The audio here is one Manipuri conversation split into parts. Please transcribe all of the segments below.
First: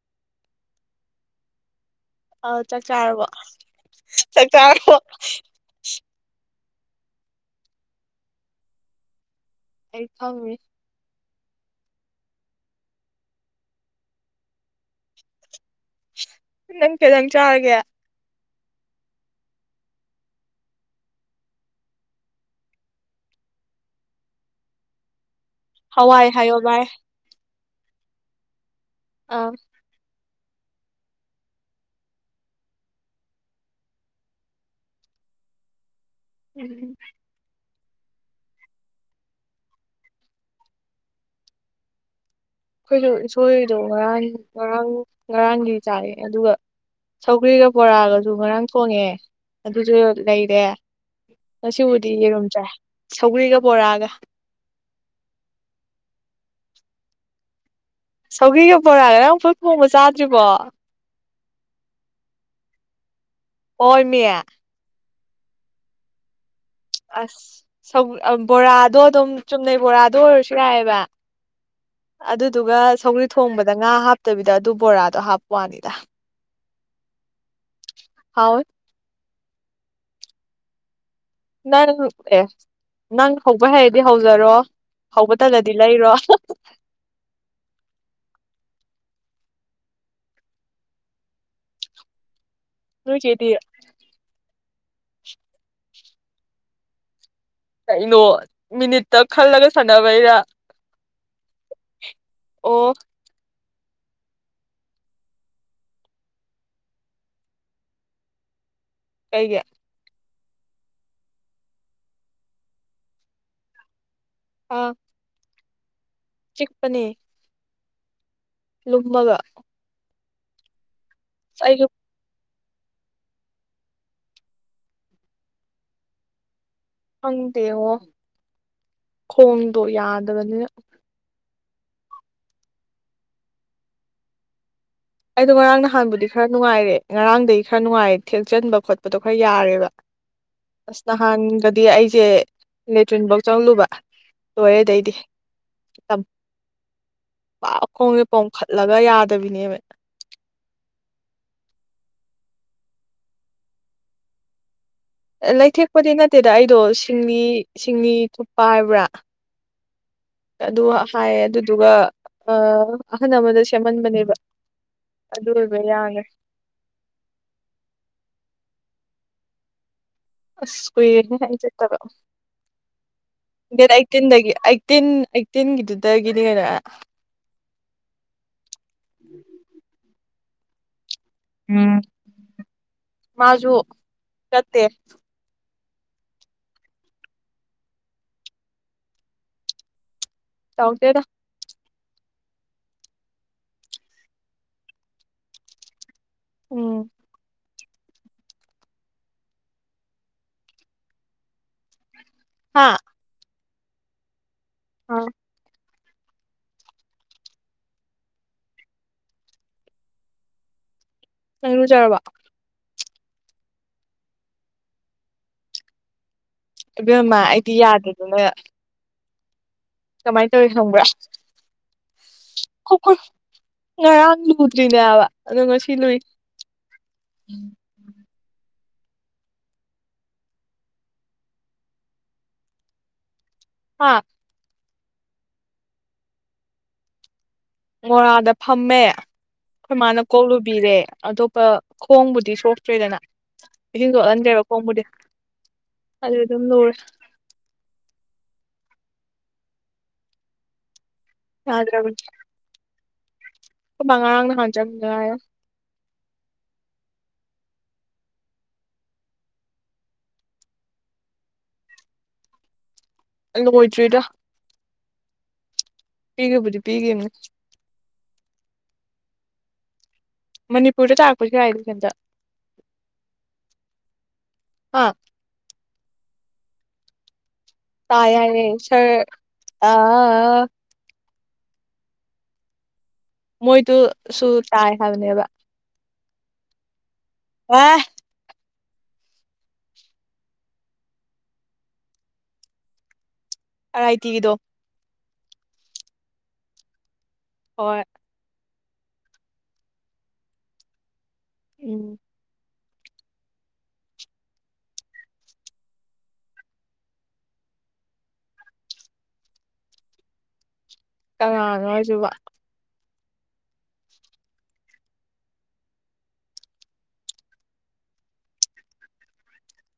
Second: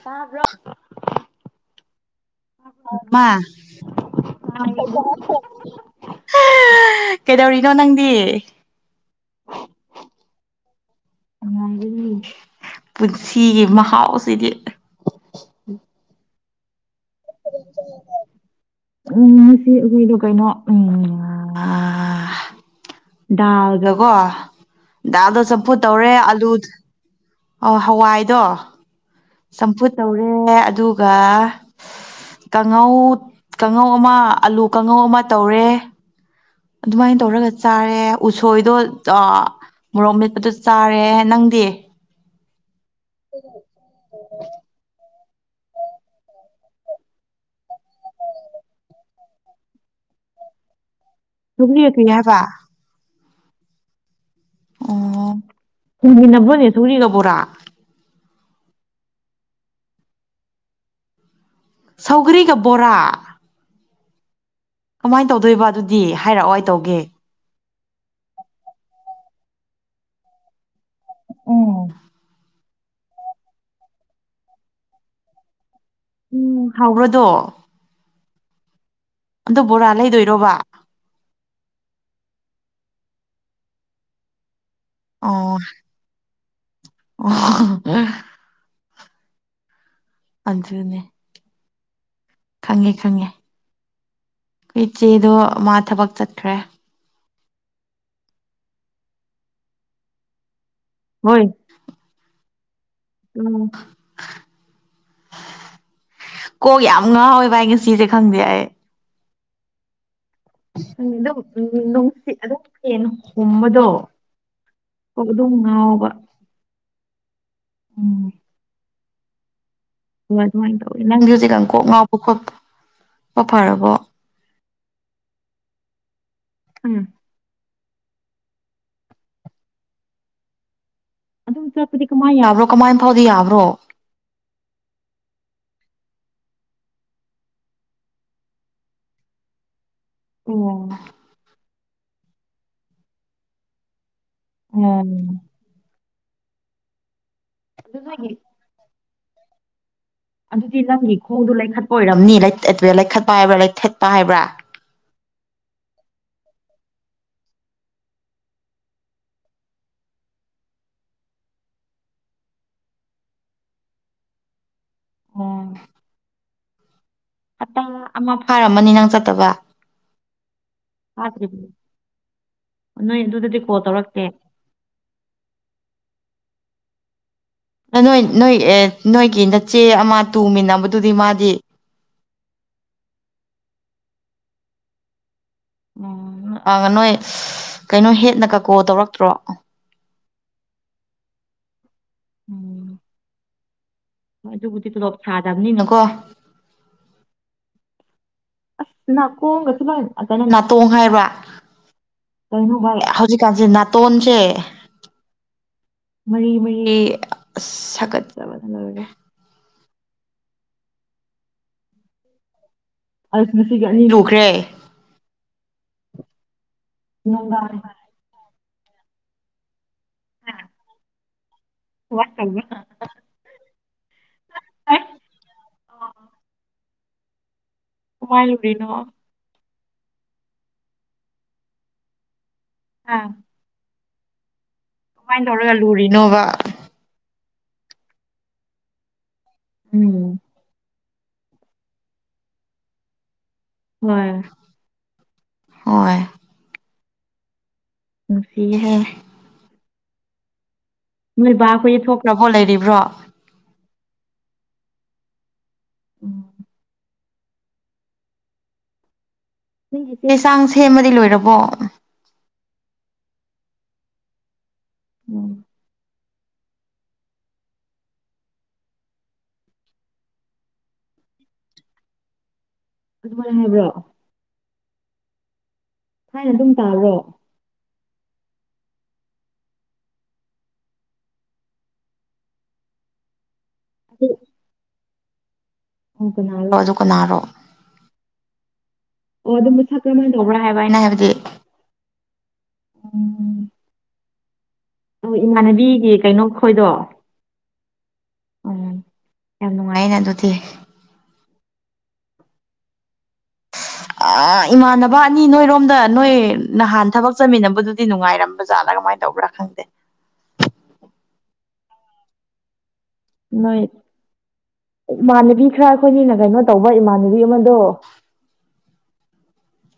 ꯇꯥꯔꯕꯔꯣ ꯑ ꯆꯥꯛ ꯆꯥꯔꯕꯣ ꯆꯥꯛ ꯆꯥꯔꯕꯣ [unintelligible] ꯀꯩꯗꯧꯔꯤꯅꯣ ꯅꯪꯗꯤ ꯑꯩ ꯐꯝꯃꯤ ꯄꯨꯟꯁꯤꯒꯤ ꯃꯍꯥꯎꯁꯤꯗꯤ [inaudible] ꯅꯪ ꯀꯩꯖꯥꯡ ꯆꯥꯔꯒꯦ ꯎꯝ ꯉꯁꯤ ꯑꯈꯣꯏꯗꯣ ꯀꯩꯅꯣ ꯎꯝ ꯑꯥ ꯗꯥꯜꯒꯀꯣ ꯗꯥꯜꯗꯣ ꯆꯝꯐꯨꯠ ꯇꯧꯔꯦ ꯍꯋꯥꯏ ꯑꯥꯂꯨ ꯍꯥꯏꯌꯣ ꯚꯥꯏ ꯑꯣ ꯍꯋꯥꯏꯗꯣ ꯑꯥ ꯆꯝꯐꯨꯠ ꯇꯧꯔꯦ ꯑꯗꯨꯒ ꯀꯥꯡꯉꯧ ꯀꯥꯡꯉꯧ ꯑꯃ ꯑꯥꯂꯨ ꯀꯥꯡꯉꯧ ꯑꯃ ꯇꯧꯔꯦ ꯑꯩꯈꯣꯏꯁꯨ ꯑꯗꯨꯃꯥꯏꯅ ꯇꯧꯔꯒ ꯆꯥꯔꯦ ꯎꯁꯣꯏꯗꯣ ꯃꯣꯔꯣꯛ ꯃꯦꯠꯄꯗꯣ ꯆꯥꯔꯦ ꯅꯪꯗꯤ ꯑꯈꯣꯏꯁꯨ ꯎꯁꯣꯏꯗꯣ ꯉꯔꯥꯡ ꯉꯔꯥꯡ ꯉꯔꯥꯡꯒꯤ ꯆꯥꯔꯦ ꯑꯗꯨꯒ ꯁꯧꯒ꯭ꯔꯤꯒ ꯕꯣꯔꯥꯒꯁꯨ ꯉꯔꯥꯡ ꯊꯣꯡꯉꯦ ꯑꯗꯨꯁꯨ ꯂꯩꯔꯦ ꯁꯧꯒ꯭ꯔꯤꯒ ꯉꯁꯤꯕꯨꯗꯤ ꯀꯔꯤ ꯍꯥꯏꯕ ꯌꯦꯔꯨꯝ ꯆꯥꯏ ꯁꯧꯒ꯭ꯔꯤꯒ ꯕꯣꯔꯥꯒ ꯑꯣ [unintelligible] ꯁꯧꯒꯔ꯭ꯤꯒ ꯕꯣꯔꯥ ꯁꯧꯒꯤꯒ ꯕꯣꯔꯥꯒ ꯅꯪ ꯄꯨꯟ ꯊꯣꯡꯕ ꯆꯥꯗ꯭ꯔꯤꯕꯣ ꯁꯧꯒꯔꯤꯒ ꯕꯣꯔꯥ ꯍꯣꯏꯃꯤ ꯀꯃꯥꯏ ꯇꯧꯗꯣꯏꯕ ꯑꯗꯨꯗꯤ ꯍꯥꯏꯔꯛꯑꯣ ꯇꯧꯒꯦ ꯑꯁ ꯕꯣꯔꯥꯗꯣ ꯑꯗꯨꯝ ꯆꯨꯝꯅꯩ ꯕꯣꯔꯥꯗꯣ ꯑꯣꯏꯔꯁꯨ ꯌꯥꯏꯑꯕ ꯎꯝ ꯑꯗꯨꯒ ꯁꯧꯒ꯭ꯔꯤ ꯊꯣꯡꯕꯗ ꯉꯥ ꯍꯥꯞꯇꯕꯤꯗ ꯑꯗꯨ ꯕꯣꯔꯥꯗꯣ ꯍꯥꯞꯄ ꯋꯥꯅꯤꯗ ꯎꯝ ꯍꯥꯎꯕꯔꯣ ꯗꯣ ꯍꯥꯎꯏ ꯑꯗꯨ ꯕꯣꯔꯥ ꯂꯩꯗꯣꯏꯔꯣꯕ ꯅꯪ ꯑꯦ ꯅꯪ ꯍꯧꯕ ꯍꯩꯔꯗꯤ ꯍꯧꯖꯔꯣ ꯍꯧꯕ ꯑꯣ ꯇꯟꯂꯗꯤ ꯂꯩꯔꯣ ꯑꯣ ꯑꯗꯨꯅꯦ ꯈꯪꯉꯦ ꯈꯪꯉꯦ ꯅꯣꯏꯒꯤꯗꯤ ꯏꯆꯦꯗꯣ ꯃꯥ ꯊꯕꯛ ꯆꯠꯈ꯭ꯔꯦ ꯀꯩꯅꯣ ꯃꯤꯅꯤꯠꯇ ꯈꯜꯂꯒ ꯁꯥꯟꯅꯕꯩꯔ ꯍꯣꯏ ꯑꯣ ꯎꯝ ꯀꯣ ꯌꯥꯝ ꯉꯥꯥꯎꯋꯦ ꯚꯥꯏ ꯉꯁꯤꯁꯦ ꯈꯪꯗꯦ ꯑꯩ ꯀꯩꯒꯤ ꯈꯡꯗꯦꯗ ꯎꯝ ꯅꯨꯡꯁꯤꯇ ꯑꯗꯨꯝ ꯐꯦꯟ ꯍꯨꯝꯕꯗꯣ ꯑꯥ ꯀꯣꯛ ꯑꯗꯨꯝ ꯉꯥꯎꯕ ꯆꯤꯛꯄꯅꯦ ꯎꯝ ꯂꯨꯝꯃꯒ ꯑꯗꯨꯃꯥꯏ ꯗꯨꯃꯥꯏꯟ ꯇꯧꯋꯤ ꯅꯪꯗꯤ ꯑꯁ ꯍꯧꯖꯤꯛꯀꯥꯟ ꯀꯣꯛ ꯑꯩꯁꯨ ꯉꯥꯎꯕ ꯈꯣꯠꯄ ꯈꯔ ꯐꯔꯕꯣ ꯎꯝ ꯈꯪꯗꯦꯉꯣ ꯈꯣꯡꯗꯣ ꯌꯥꯗꯕꯅꯤꯅ ꯑꯗꯨꯝ ꯆꯠꯄꯗꯤ ꯀꯃꯥꯏ ꯌꯥꯕ꯭ꯔꯣ ꯀꯃꯥꯏ ꯐꯥꯎꯗꯤ ꯌꯥꯕ꯭ꯔꯣ ꯑꯩꯗꯣ ꯉꯔꯥꯡ ꯅꯍꯥꯟꯕꯨꯗꯤ ꯈꯔ ꯅꯨꯡꯉꯥꯏꯔꯦ ꯉꯔꯥꯡꯗꯒꯤ ꯈꯔ ꯅꯨꯡꯉꯥꯏꯔꯦ ꯊꯦꯛꯆꯟꯕ ꯈꯣꯠꯄꯗꯣ ꯈꯔ ꯌꯥꯔꯦꯕ ꯑꯣ ꯑꯁ ꯅꯍꯥꯟꯒꯗꯤ ꯑꯩꯁꯦ ꯂꯦꯇ꯭ꯔꯤꯟꯐꯧ ꯆꯪꯂꯨꯕ ꯂꯣꯏꯔꯦ ꯑꯗꯩꯗꯤ ꯎꯝ ꯑꯝ ꯄꯥꯛ ꯑꯗꯨ ꯈꯣꯡꯁꯦ ꯅꯣꯏꯒꯤ ꯄꯣꯝꯈꯠꯂꯒ ꯌꯥꯗꯕꯤꯅꯦꯕ ꯑꯗꯨꯗꯤ ꯅꯪꯒꯤ ꯈꯣꯡꯗꯨ ꯂꯩꯈꯠꯄ ꯑꯣꯏꯔꯝꯅꯤ ꯑꯥ ꯑꯥ ꯇꯦ ꯂꯩꯈꯠꯄ ꯍꯥꯏꯕ꯭ꯔꯥ ꯂꯩꯊꯠꯄ ꯍꯥꯏꯕ꯭ꯔꯥ ꯑꯥ ꯂꯩꯊꯦꯛꯄꯗꯤ ꯅꯠꯇꯦꯗ ꯑꯩꯗꯣ ꯁꯤꯡꯂꯤ ꯁꯤꯡꯂꯤ ꯊꯨꯞꯄ ꯍꯥꯏꯕ꯭ꯔꯥ ꯑꯗꯨ ꯍꯥꯏꯌꯦ ꯑꯗꯨꯗꯨꯒ ꯑꯥ ꯑꯍꯟ ꯑꯃꯗ ꯁꯦꯝꯍꯟꯕꯅꯦꯕ ꯑꯗꯨ ꯑꯣꯏꯕ ꯌꯥꯔꯦ ꯍꯇꯥ ꯑꯃ ꯐꯥꯔꯝꯃꯅꯤ ꯅꯪ ꯆꯠꯇꯕ ꯑꯁ ꯀꯨꯢꯔꯦꯍꯦ ꯑꯩ ꯐꯥꯗ꯭ꯔꯤꯕꯅꯤ ꯆꯠꯇꯕ ꯅꯣꯏ ꯑꯗꯨꯗꯗꯤ ꯀꯣꯜ ꯗꯦꯠ ꯇꯧꯔꯛꯇꯦ ꯑꯩꯠꯇꯤꯟꯗꯒꯤ ꯑꯩꯠꯇꯤꯟ ꯑꯩꯠꯇꯤꯟꯒꯤꯗꯨꯗꯒꯤꯗꯤ ꯅꯦꯅ ꯅꯣꯏ ꯅꯣꯏ ꯑꯦ ꯅꯣꯏꯒꯤ ꯅꯆꯦ ꯑꯃ ꯇꯨꯃꯤꯟꯅꯕꯗꯨꯗꯤ ꯃꯥ ꯎꯝ ꯃꯥꯁꯨ ꯆꯠꯇꯦ ꯎꯝ ꯑ ꯅꯣꯏ ꯀꯩꯅꯣ ꯍꯦꯠꯅꯒ ꯀꯣꯜ ꯇꯧꯔꯛꯇ꯭ꯔꯣ ꯇꯧꯔꯛꯇꯦꯗ ꯎꯝ ꯑꯗꯨꯕꯨꯗꯤ ꯇꯣꯂꯣꯞ ꯁꯥꯗꯕꯅꯤꯅꯀꯣ ꯎꯝ ꯑꯁ ꯅꯥꯀꯣꯡꯒꯁꯨ ꯂꯣꯏ ꯑ ꯀꯩꯅꯣ ꯅꯥꯇꯣꯡ ꯍꯥꯏꯕ꯭ꯔꯥ ꯀꯩꯅꯣ ꯍꯥ ꯚꯥꯏ ꯍꯧꯖꯤꯛꯀꯥꯟꯁꯦ ꯅꯥꯇꯣꯟꯁꯦ ꯑꯥ ꯃꯔꯤ ꯃꯔꯤ ꯑꯁ ꯁꯥꯒꯠꯂꯕꯅ ꯂꯣꯢꯔꯦ ꯅꯪ ꯢꯔꯨꯖꯔꯕꯣ ꯑꯁ ꯉꯁꯤꯒꯤ ꯑꯅꯤ ꯂꯨꯈ꯭ꯔꯦ ꯢꯕꯦꯝꯃꯥ ꯑꯩꯗꯤ ꯅꯨꯡꯗꯥꯡ ꯌꯥꯗꯗꯅ ꯀꯃꯥꯏ ꯇꯧꯔꯦ ꯈꯪꯕ꯭ꯔꯥ ꯋꯥ ꯇꯨ ꯨ ꯀꯣꯛꯀ ꯉꯔꯥꯡ ꯂꯨꯗ꯭ꯔꯤꯅꯦꯌꯕ ꯑꯗꯨ ꯉꯁꯤ ꯂꯨꯏ ꯎꯝ ꯀꯃꯥꯏ ꯂꯨꯔꯤꯅꯣ ꯑꯥ ꯍꯥꯥ ꯀꯃꯥꯏ ꯇꯧꯔꯒ ꯂꯨꯔꯤꯅꯣꯕ ꯃꯣꯔꯥꯗ ꯐꯝꯃꯦ ꯑꯩꯈꯣꯏ ꯃꯥꯅ ꯎꯝ ꯀꯣꯛ ꯂꯨꯕꯤꯔꯦ ꯑꯇꯣꯞꯄ ꯈꯣꯡꯕꯨꯗꯤ ꯁꯣꯛꯇ꯭ꯔꯦꯗꯅ ꯏꯁꯤꯡ ꯍꯣꯏ ꯆꯣꯠꯍꯟꯗꯦꯕ ꯈꯣꯡꯕꯨꯗꯤ ꯍꯣꯏ ꯑꯗꯨ ꯑꯗꯨꯝ ꯂꯨꯔꯦ ꯅꯨꯡꯁꯤꯍꯦ ꯅꯣꯏ ꯕꯥꯈꯣꯏꯗꯤ ꯌꯥꯗ꯭ꯔꯕꯅꯤ ꯊꯣꯛꯈ꯭ꯔꯕꯣ ꯂꯩꯔꯤꯕ꯭ꯔꯣ ꯕꯥ ꯉꯔꯥꯡ ꯅꯍꯥꯟ ꯆꯪꯒꯤꯗ ꯉꯥꯢ ꯎꯝ ꯅꯪꯒꯤ ꯆꯦ ꯆꯥꯡ ꯁꯦꯝꯕꯗꯤ ꯂꯣꯏꯔꯕꯣ ꯂꯣꯢꯗ꯭ꯔꯤꯗ ꯎꯝ ꯄꯤꯒꯤ ꯕꯨꯗꯤ ꯄꯤꯒꯤꯕꯅꯦ ꯃꯅꯤꯄꯨꯔꯗ ꯇꯥꯔꯛꯄꯁꯨ ꯌꯥꯏꯗ ꯁꯦꯟꯇꯔ ꯑꯗꯨꯃꯥꯏ ꯍꯥꯏꯕ꯭ꯔꯣ ꯍꯥ ꯊꯥꯏꯅ ꯑꯗꯨꯝ ꯇꯥꯜꯂꯦ ꯇꯥꯏ ꯍꯥꯏꯌꯦ ꯁꯔ ꯑꯥꯥꯥ ꯑꯥ ꯑꯥ ꯃꯣꯏꯗꯨꯁꯨꯨ ꯇꯥꯏ ꯍꯥꯏꯕꯅꯦꯕ ꯑꯗꯨ ꯀꯅꯥꯔꯣ ꯑꯗꯨ ꯀꯅꯥꯔꯣ ꯂꯥꯛꯑꯦ ꯑꯣ ꯑꯗꯨꯝ ꯃꯁꯛ ꯀꯔꯃꯥꯏꯅ ꯇꯧꯕ꯭ꯔꯥ ꯍꯥꯏꯕ ꯑꯩꯅ ꯍꯥꯏꯕꯗꯤ ꯎꯝ ꯥ ꯑꯥꯏ ꯇꯤꯒꯤꯗꯣ ꯑꯣ ꯏꯃꯥꯟꯅꯕꯤꯒꯤ ꯀꯩꯅꯣ ꯈꯣꯏꯗꯣ ꯍꯣꯏ ꯌꯥꯝ ꯅꯨꯡꯉꯥꯏꯅ ꯑꯗꯨꯗꯤ ꯎꯝ ꯑꯥ ꯏꯃꯥꯟꯅꯕ ꯑꯅꯤ ꯅꯣꯏꯔꯣꯝꯗ ꯅꯣꯏ ꯅꯍꯥꯟ ꯊꯕꯛ ꯆꯠꯃꯤꯟꯅꯕꯗꯨꯗꯤ ꯅꯨꯡꯉꯥꯏꯔꯝꯕ ꯖꯥꯠꯂ ꯀꯃꯥꯏꯅ ꯇꯧꯕ꯭ꯔꯥ ꯈꯪꯗꯦ ꯀꯅꯥꯅꯣ ꯍꯥꯏꯁꯤꯕꯨ ꯅꯣꯏ ꯏꯃꯥꯟꯅꯕꯤ ꯈꯔ ꯑꯩꯈꯣꯏꯒꯤꯅ ꯀꯩꯅꯣ ꯇꯧꯕ ꯏꯃꯥꯟꯅꯕꯤ ꯑꯃꯗꯣ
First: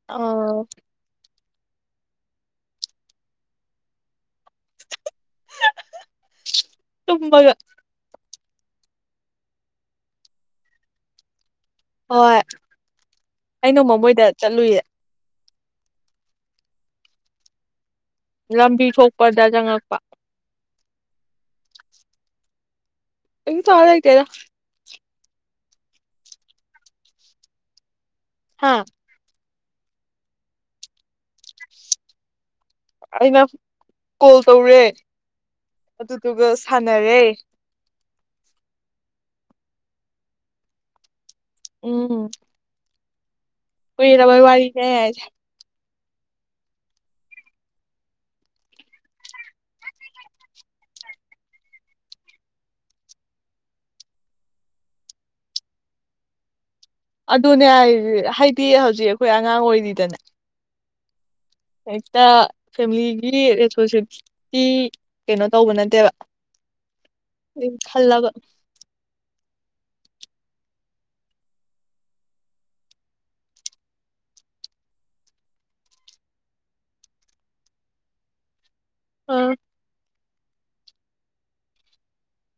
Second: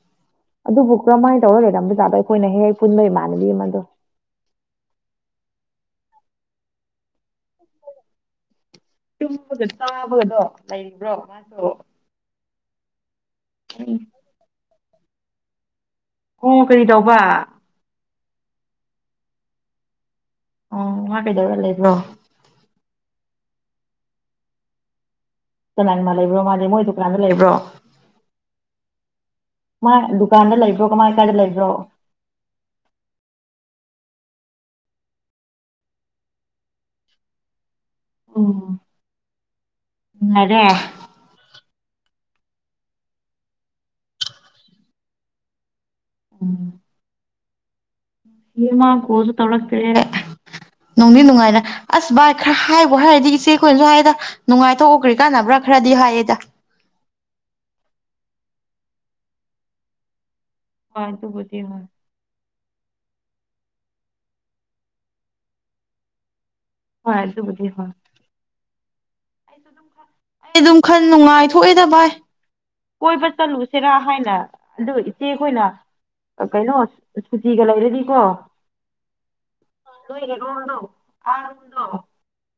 ꯑꯥ ꯑꯗꯨꯕꯨ ꯀꯔꯝꯍꯥꯏꯅ ꯇꯧꯔ ꯂꯩꯔꯝꯕꯖꯥꯗꯣ ꯑꯩꯈꯣꯏꯅ ꯍꯦꯛ ꯍꯦꯛ ꯄꯨꯟꯕ ꯏꯃꯥꯟꯅꯕꯤ ꯑꯃꯗꯣ ꯇꯨꯝꯕꯒ ꯇꯨꯝꯕꯒ ꯆꯥꯕꯒꯗꯣ ꯂꯩꯔꯤꯕ꯭ꯔꯣ ꯃꯥꯁꯨ ꯍꯣꯏ ꯑꯩꯅ ꯃꯃꯣꯏꯗ ꯆꯠꯂꯨꯌꯦ ꯎꯡ ꯀꯔꯤ ꯇꯧꯕ ꯂꯝꯕꯤ ꯊꯣꯛꯄꯗ ꯆꯪꯉꯛꯄ ꯑꯣ ꯃꯥ ꯀꯩꯗꯧꯔ ꯂꯩꯕ꯭ꯔꯣ ꯀꯩꯁꯨ ꯇꯧꯔ ꯂꯩꯇꯦꯗ ꯀꯅꯥ ꯀꯅꯥ ꯂꯩꯕ꯭ꯔꯣ ꯃꯥꯗꯤ ꯃꯣꯏ ꯗꯨꯀꯥꯟꯗ ꯂꯩꯕ꯭ꯔꯣ ꯍꯥꯥ ꯃꯥ ꯗꯨꯀꯥꯟꯗ ꯂꯩꯕ꯭ꯔꯣ ꯀꯃꯥꯏ ꯀꯥꯏꯗ ꯂꯩꯕ꯭ꯔꯣ ꯑꯩꯅ ꯀꯣꯜ ꯇꯧꯔꯦ ꯑꯗꯨꯗꯨꯒ ꯁꯥꯟꯅꯔꯦ ꯎꯝ ꯅꯨꯡꯉꯥꯏꯔꯦ ꯎꯝ ꯀꯨꯏꯔꯕ ꯋꯥꯔꯤꯅꯦ ꯑꯩ ꯍꯥꯏꯁꯦ ꯎꯝ ꯃꯥ ꯀꯣꯜꯁꯨ ꯇꯧꯔꯛꯇ꯭ꯔꯦ ꯅꯨꯡꯗꯤ ꯅꯨꯡꯉꯥꯏꯅ ꯑꯁ ꯚꯥꯏ ꯈꯔ ꯍꯥꯏꯕꯣ ꯍꯥꯏꯔꯗꯤ ꯏꯆꯦ ꯑꯩꯈꯣꯏꯅꯁꯨ ꯍꯥꯏꯗ ꯅꯨꯡꯉꯥꯏꯊꯣꯛꯎ ꯀ꯭ꯔꯤ ꯀꯥꯟꯅꯕ꯭ꯔꯥ ꯈꯔꯗꯤ ꯍꯥꯏꯌꯦꯗ ꯑꯗꯨꯅꯦ ꯍꯥꯏꯁꯦ ꯍꯥꯏꯗꯤ ꯍꯧꯖꯤꯛ ꯑꯩꯈꯣꯏ ꯑꯉꯥꯡ ꯑꯣꯏꯔꯤꯗꯅ ꯍꯣꯏ ꯇꯨꯕꯨꯗꯤ ꯍꯦꯛꯇ ꯐꯦꯃꯤꯂꯤꯒꯤ ꯔꯦꯁꯄꯣꯟꯁꯤꯕꯤꯂꯤꯇꯤ ꯀꯩꯅꯣ ꯇꯧꯕ ꯅꯠꯇꯦꯕ ꯍꯣꯏ ꯑꯗꯨꯕꯨꯗꯤ ꯗꯨꯏ ꯍꯣꯏ ꯈꯜꯂꯕ ꯑꯩ ꯑꯗꯨꯝ ꯈꯟ ꯅꯨꯡꯉꯥꯏꯊꯣꯛꯑꯦꯗ ꯚꯥꯏ ꯀꯣꯏꯕ ꯆꯠꯂꯨꯁꯤꯔꯥ ꯍꯥꯏꯅ ꯑꯗꯨ ꯏꯆꯦ ꯈꯣꯏꯅ ꯀꯩꯅꯣ ꯁꯨꯇꯤꯒ ꯂꯩꯔꯗꯤꯀꯣ ꯑꯥ ꯅꯣꯏꯒꯤ ꯔꯣꯟꯗꯣ [unintelligible]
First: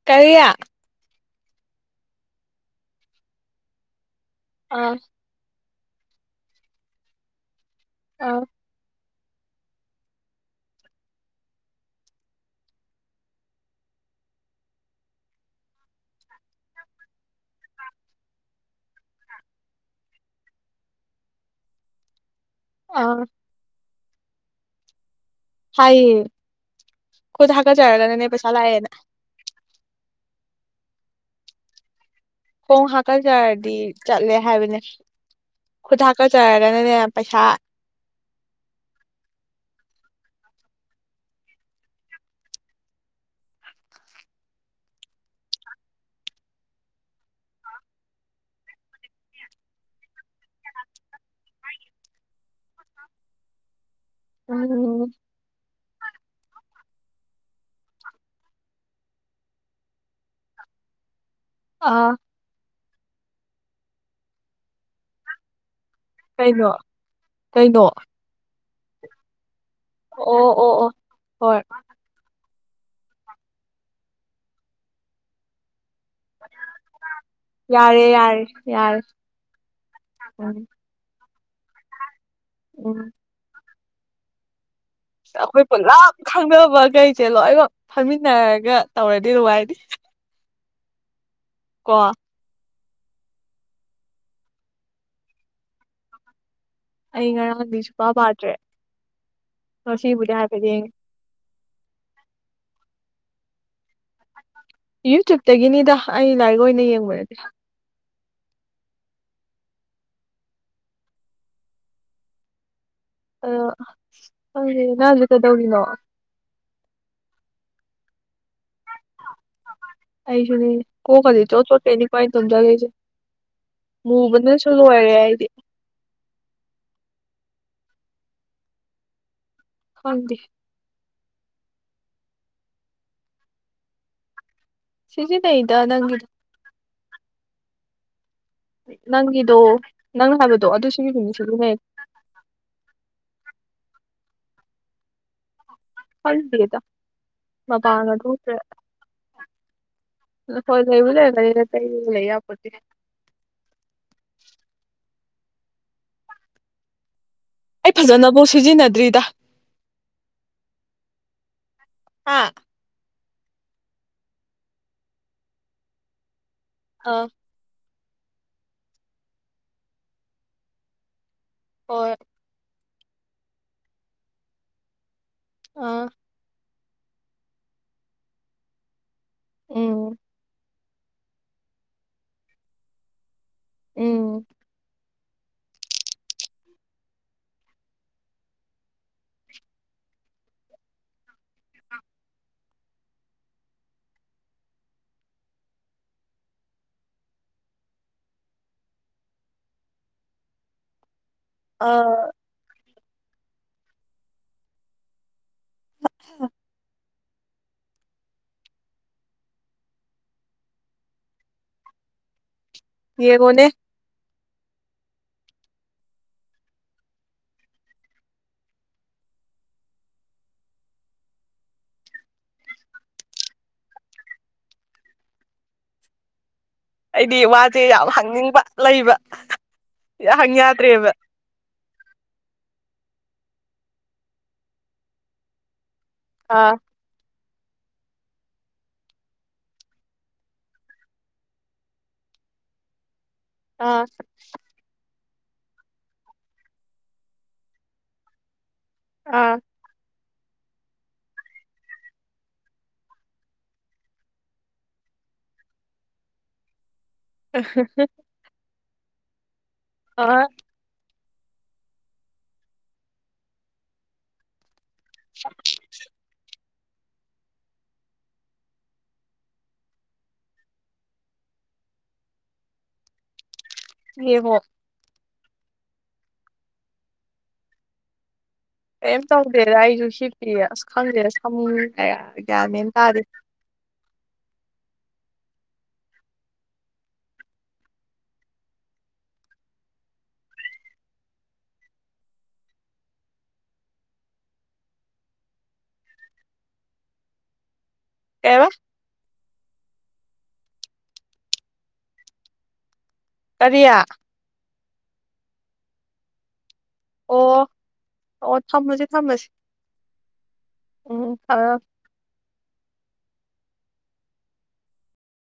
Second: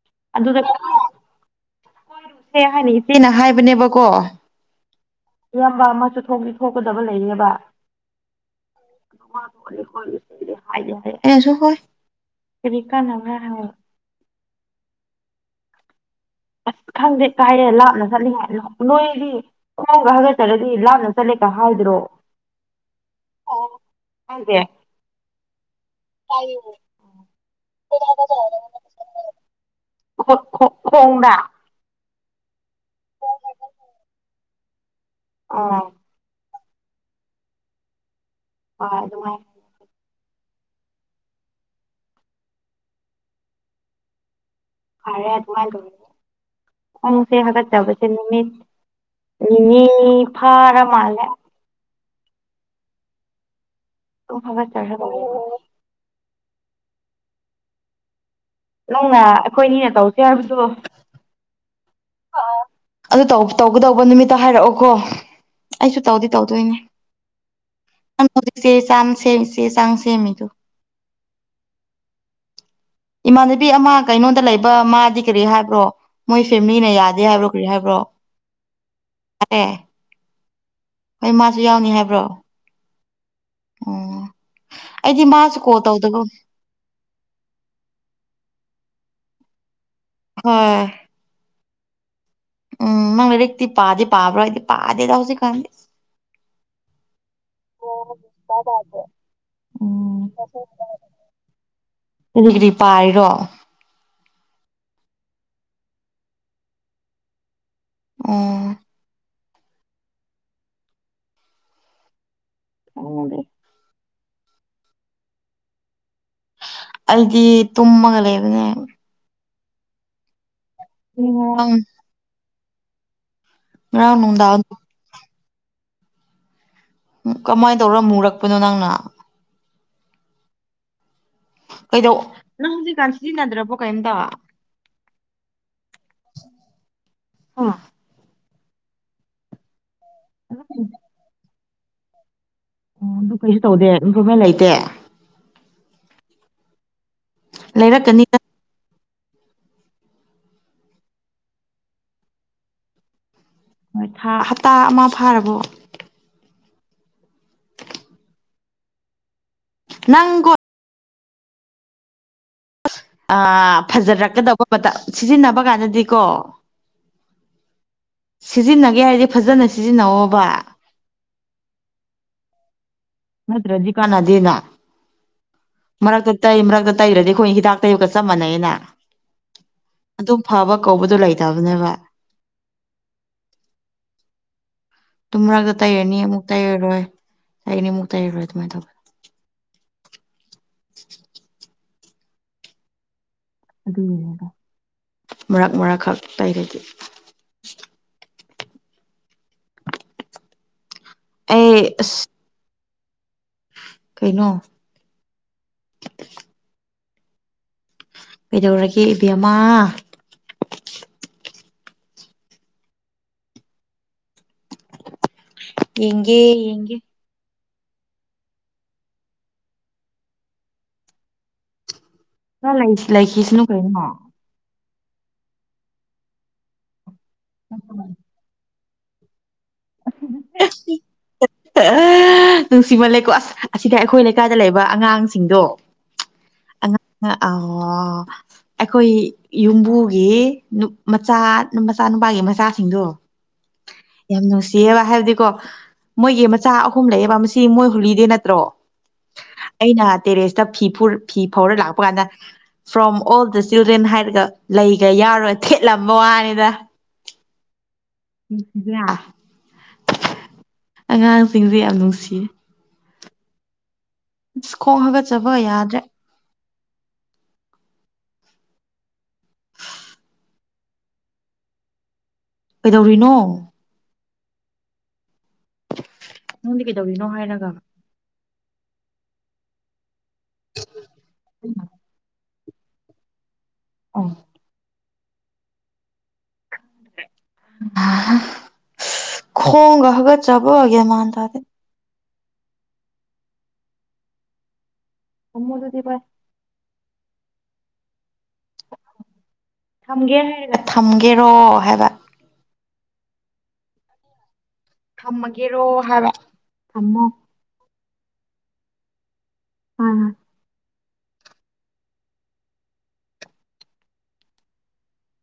ꯀꯔꯤ [unintelligible] ꯍꯥꯏꯅ ꯏꯆꯦꯅ ꯍꯥꯏꯕꯅꯦꯕꯀꯣ ꯑꯥ ꯏꯌꯥꯝꯕ ꯑꯃꯁꯨ ꯊꯣꯛꯇꯤ ꯊꯣꯛꯀꯗꯕ ꯂꯩꯌꯦꯕ ꯑꯧ [unintelligible] ꯑꯩꯅꯁꯨ ꯍꯣꯏ ꯀꯔꯤ ꯀꯥꯟꯅꯕꯔ ꯍꯥꯏ [inaudible] ꯑꯁ ꯈꯪꯗꯦ ꯀꯥꯏꯔꯦ ꯂꯥꯞꯅ ꯆꯠꯂꯤ ꯍꯥꯏ ꯅꯣꯏꯗꯤ ꯈꯣꯡꯄꯥꯛ ꯍꯒꯠꯆꯔꯗꯤ ꯂꯥꯞꯅ ꯆꯠꯂꯤ ꯇ ꯍꯥꯏꯗ꯭ꯔꯣ ꯑꯥ ꯍꯥꯏꯗꯦ ꯍꯥꯏꯌꯦ ꯈꯨꯠꯗ ꯍꯥꯒꯠ ꯆꯔꯒ ꯅꯅꯦ ꯄꯩꯁꯥ ꯂꯥꯛꯑꯦꯅ ꯈꯣ ꯈꯣ ꯈꯣꯡꯗ ꯈꯣꯡ ꯍꯥꯀꯠꯆꯔꯗꯤ ꯆꯠꯂꯦ ꯍꯥꯏꯕꯅꯦ ꯑꯥ ꯈꯨꯠ ꯍꯥꯀꯠꯆꯔ ꯅꯅꯦ ꯄꯩꯁꯥ ꯍꯣꯏ ꯑꯗꯨꯃꯥꯏꯅ [unintelligible] ꯈꯣꯡꯁꯦ ꯍꯥꯒꯠꯆꯕꯁꯦ ꯅꯨꯃꯤꯠ ꯅꯤꯅꯤ ꯐꯥꯔ ꯃꯥꯂꯦ ꯎꯝ [unintelligible] ꯅꯪꯅ ꯑꯩꯈꯣꯏ ꯑꯅꯤꯅ ꯇꯧꯁꯦ ꯍꯥꯏꯕꯗꯣ ꯑꯥ ꯑꯗꯨ ꯇꯧ ꯇꯧꯒꯗꯧꯕ ꯅꯨꯃꯤꯠꯇ ꯍꯥꯏꯔꯛꯑꯣꯀꯣ ꯑꯩꯁꯨ ꯇꯧꯗꯤ ꯀꯩꯅꯣ ꯇꯧꯗꯣꯏꯅꯦ ꯀꯩꯅꯣ ꯁꯦ ꯆꯥꯡ ꯁꯦ ꯆꯦ ꯆꯥꯡ ꯁꯦꯃꯤ ꯗꯣ ꯑꯣ ꯑꯣ ꯑꯣ ꯍꯣꯏ ꯏꯃꯥꯟꯅꯕꯤ ꯑꯃ ꯀꯩꯅꯣꯗ ꯂꯩꯕ ꯃꯥꯗꯤ ꯀꯔꯤ ꯍꯥꯏꯕ꯭ꯔꯣ ꯃꯣꯏ ꯐꯦꯝꯂꯤꯅ ꯌꯥꯗꯦ ꯍꯥꯏꯕ꯭ꯔꯣ ꯀꯔꯤ ꯍꯥꯏꯕ꯭ꯔꯣ ꯌꯥꯔꯦ ꯌꯥꯔꯦ ꯌꯥꯔꯦ ꯌꯥꯔꯦ [unintelligible] ꯍꯣꯏ ꯃꯥꯁꯨ ꯌꯥꯎꯅꯤ ꯍꯥꯏꯕ꯭ꯔꯣ ꯎꯝ ꯑꯣ ꯑꯩꯈꯣꯏ ꯄꯨꯜꯂꯞ ꯈꯪꯗꯅꯕꯈꯩꯁꯦ ꯂꯣꯏꯅꯃꯛ ꯐꯝꯃꯤꯟꯅꯔꯒ ꯇꯧꯔ ꯗꯤ ꯅꯨꯡꯉꯥꯏꯅꯤ ꯍꯣꯏ ꯀꯣ ꯎꯝ ꯅꯪ ꯂꯩꯔꯤꯛꯇꯤ ꯄꯥꯗꯤ ꯄꯥꯕ꯭ꯔꯥ ꯍꯥꯏꯗꯤ ꯄꯥꯗꯦꯗ ꯍꯧꯖꯤꯛ ꯀꯥꯟꯗꯤ ꯑꯩ ꯉꯔꯥꯡꯗꯤ ꯁꯨꯄꯥ ꯄꯥꯗ꯭ꯔꯦ ꯎꯝ ꯉꯁꯤꯕꯨꯗꯤ ꯍꯥꯏꯐꯦꯠ ꯌꯦꯡꯉꯦ ꯀꯔꯤ ꯀꯔꯤ ꯄꯥꯏꯔꯤꯔꯣ ꯌꯨꯇ꯭ꯨꯕꯇꯒꯤꯅꯤꯗ ꯑꯩ ꯂꯥꯏꯔꯤꯛ ꯑꯣꯏꯅ ꯌꯦꯡꯕ ꯅꯠꯇꯦ ꯑꯣ ꯑꯥ ꯈꯪꯗꯦ ꯅꯪ ꯍꯧꯖꯤꯛ ꯀꯩꯗꯧꯔꯤꯅꯣ ꯑꯩꯗꯤ ꯇꯨꯝꯃꯒ ꯂꯩꯕꯅꯦ ꯑꯩꯁꯨ ꯅꯤ ꯀꯣꯛꯀꯁꯦ ꯆꯣ ꯉꯔꯥꯡ ꯆꯣꯇ ꯈꯩꯅꯤꯀꯣ ꯑꯩꯅ ꯇꯨꯝꯖꯜꯂꯤꯁꯦ ꯉꯔꯥꯡ ꯅꯨꯡꯗꯥꯡ ꯃꯨꯕꯅꯁꯨ ꯂꯣꯏꯔꯦ ꯑꯩꯗꯤ ꯀꯃꯥꯏꯅ ꯇꯧꯔ ꯃꯨꯔꯛꯄꯅꯣ ꯅꯪꯅ ꯈꯪꯗꯦ ꯀꯩꯗꯧ ꯅꯪ ꯍꯧꯖꯤꯛꯀꯥꯟ ꯁꯤꯖꯤꯟꯅꯗ꯭ꯔꯕꯣ ꯀꯩꯝꯇ ꯁꯤꯖꯤꯟ ꯅꯩꯗ ꯅꯪꯒꯤ ꯅꯪꯒꯤꯗꯣ ꯅꯪ ꯍꯥꯏꯕꯗꯣ ꯑꯗꯨꯁꯤꯕꯨꯗꯤ ꯁꯤꯖꯤꯟꯅꯩ ꯑꯣ ꯑꯗꯨ ꯀꯩꯁꯨ ꯇꯧꯗꯦ ꯏꯝꯄ꯭ꯔꯨꯚꯃꯦꯟ ꯂꯩꯇꯦ ꯍꯜꯗꯦꯗ ꯃꯄꯥꯟꯒ ꯂꯩꯔꯛꯀꯅꯤꯗ ꯊꯣꯛꯇ꯭ꯔꯦ ꯂꯐꯣꯏ ꯂꯩꯕ ꯂꯩꯔꯝꯒꯅꯤꯗ ꯇꯗꯅ ꯂꯩ ꯌꯥꯄꯣꯇꯦ ꯃꯊꯥ ꯍꯞꯇꯥ ꯑꯃ ꯐꯥꯔꯕꯣ ꯑꯩ ꯐꯖꯅꯕꯧ ꯁꯤꯖꯤꯟꯅꯗ꯭ꯔꯤꯗ ꯅꯪꯒꯣ ꯑꯥ ꯑ ꯐꯖꯔꯛꯀꯗꯧꯕ ꯃꯇꯝ ꯁꯤꯖꯤꯟꯅꯕ ꯀꯥꯟꯗꯗꯤꯀꯣ ꯑꯥ ꯁꯤꯖꯤꯟꯅꯒꯦ ꯍꯥꯏꯔꯗꯤ ꯐꯖꯅ ꯁꯤꯖꯤꯟꯅꯧꯋꯣꯕ ꯍꯣꯢ ꯅꯠꯇ꯭ꯔꯗꯤ ꯀꯥꯅꯗꯦꯅꯥ ꯑ ꯃꯔꯇ ꯇꯩꯕ꯭ꯔꯇ ꯇꯩꯔꯗꯤ ꯈꯣꯏ ꯍꯤꯗꯥꯛ ꯇꯩꯕꯀ ꯆꯞ ꯃꯥꯟꯅꯩ ꯌꯦꯅ ꯎꯝ ꯑꯗꯨꯝ ꯐꯕ ꯀꯧꯕꯗꯨ ꯂꯩꯇꯕꯅꯦꯕ ꯏꯪ ꯇꯨꯝꯔꯒ ꯇꯩꯔꯅꯤ ꯑꯃꯨꯛ ꯇꯩꯔꯔꯣꯏ ꯇꯩꯅꯤ ꯑꯃꯨꯛ ꯇꯥꯏꯔꯔꯣꯏ ꯑꯗꯨꯃꯥꯏꯅ ꯇꯧ [inaudible] ꯑꯗꯨ ꯃꯔꯛ ꯃꯔꯛ ꯈꯛ ꯇꯩꯕꯒꯤ ꯑꯩ ꯑꯥ ꯑꯁ ꯀꯩꯅꯣ ꯍ ꯍ ꯀꯩꯗꯧꯔꯒꯦ ꯏꯕꯦꯝꯃ ꯌꯦꯡꯉꯣꯅꯦ ꯌꯦꯡꯒꯦ ꯌꯦꯡꯒꯦ ꯅꯪ ꯂꯩꯁꯤ ꯂꯩꯈꯤꯁꯅꯨ ꯀꯩꯅꯣ ꯑꯩꯗꯤ ꯋꯥꯁꯦ ꯌꯥꯝ ꯍꯪꯅꯤꯡꯕ ꯂꯩꯕ ꯌꯥꯝ ꯍꯪ ꯌꯥꯗ꯭ꯔꯦꯕ ꯅꯨꯡꯁꯤꯃꯜ ꯂꯦꯀꯣ ꯑꯁ ꯑꯁꯤꯗ ꯑꯩꯈꯣꯏ ꯂꯩꯀꯥꯏꯗ ꯂꯩꯕ ꯑꯉꯥꯡꯁꯤꯡꯗꯣ ꯑꯥ ꯑꯣ ꯑꯩꯈꯣꯏ ꯌꯨꯝꯕꯨꯒꯤ ꯅꯨꯞ ꯃꯆꯥ ꯃꯆꯥ ꯅꯨꯄꯥ ꯃꯥꯒꯤ ꯃꯆꯥꯁꯤꯡꯗꯣ ꯑꯥ ꯌꯥꯝ ꯅꯨꯡꯁꯤꯌꯦꯕ ꯍꯥꯏꯕꯗꯤ ꯀꯣ ꯃꯣꯏꯒꯤ ꯃꯆꯥ ꯑꯍꯨꯝ ꯂꯩꯌꯦꯕ ꯃꯁꯤ ꯃꯣꯏ ꯍꯨꯂꯤꯗꯦ ꯅꯠꯇ꯭ꯔꯣ ꯑꯥ ꯑꯩꯅ ꯇꯦꯔꯦꯁꯇ ꯐꯤ ꯐꯨꯔ ꯐꯤ ꯐꯧꯔ ꯂꯥꯛꯄ ꯀꯥꯟꯗ ꯐ꯭ꯔꯣꯝ ꯑꯣꯜ ꯗ ꯏꯁꯇꯨꯗ꯭ꯦꯟꯠ ꯍꯥꯏꯔꯒ ꯂꯩꯒ ꯌꯥꯎꯔꯣꯏ ꯊꯦꯠꯂꯝꯕ ꯋꯥꯅꯤ ꯔꯥ ꯑ ꯍ ꯍ ꯂꯥ ꯑ ꯑꯉꯥꯡꯁꯤꯡꯁꯦ ꯌꯥꯝ ꯅꯨꯡꯁꯤ ꯁ ꯈꯣꯡ ꯍꯥꯒꯠꯆꯕ ꯌꯥꯗ꯭ꯔꯦ ꯀꯩꯗꯧꯔꯤꯅꯣ ꯌꯦꯉꯣ ꯅꯪꯗꯤ ꯀꯩꯗꯧꯔꯤꯅꯣ ꯍꯥꯏꯔꯒ ꯀꯩꯝ ꯇꯧꯗꯦꯗ ꯑꯩꯁꯨ ꯍꯤꯞꯄꯤꯌꯦ ꯑꯁ ꯈꯪꯗꯦꯗ ꯁꯝ ꯀꯌꯥ ꯒ꯭ꯌꯥꯟ ꯃꯦꯟ ꯇꯥꯗꯦ ꯑꯣ ꯍ ꯈꯣꯡꯒ ꯍꯒꯠꯆꯕꯒ ꯒ꯭ꯌꯥꯟ ꯃꯥꯥꯟ ꯇꯗꯦ ꯊꯝꯃꯣ ꯑꯗꯨꯗꯤ ꯚꯥꯢ ꯀꯩꯕ ꯊꯝꯒꯦ ꯍꯥꯏꯔ ꯊꯝꯒꯦꯔꯣ ꯍꯥꯏꯕ ꯀꯔꯤ ꯊꯝꯃꯒꯦꯔꯣ ꯍꯥꯏꯕ ꯊꯝꯃꯣ ꯑꯣ ꯑꯣ ꯊꯝꯃꯁꯦ ꯊꯝꯃꯁꯦ ꯑ ꯎꯝ ꯐꯔ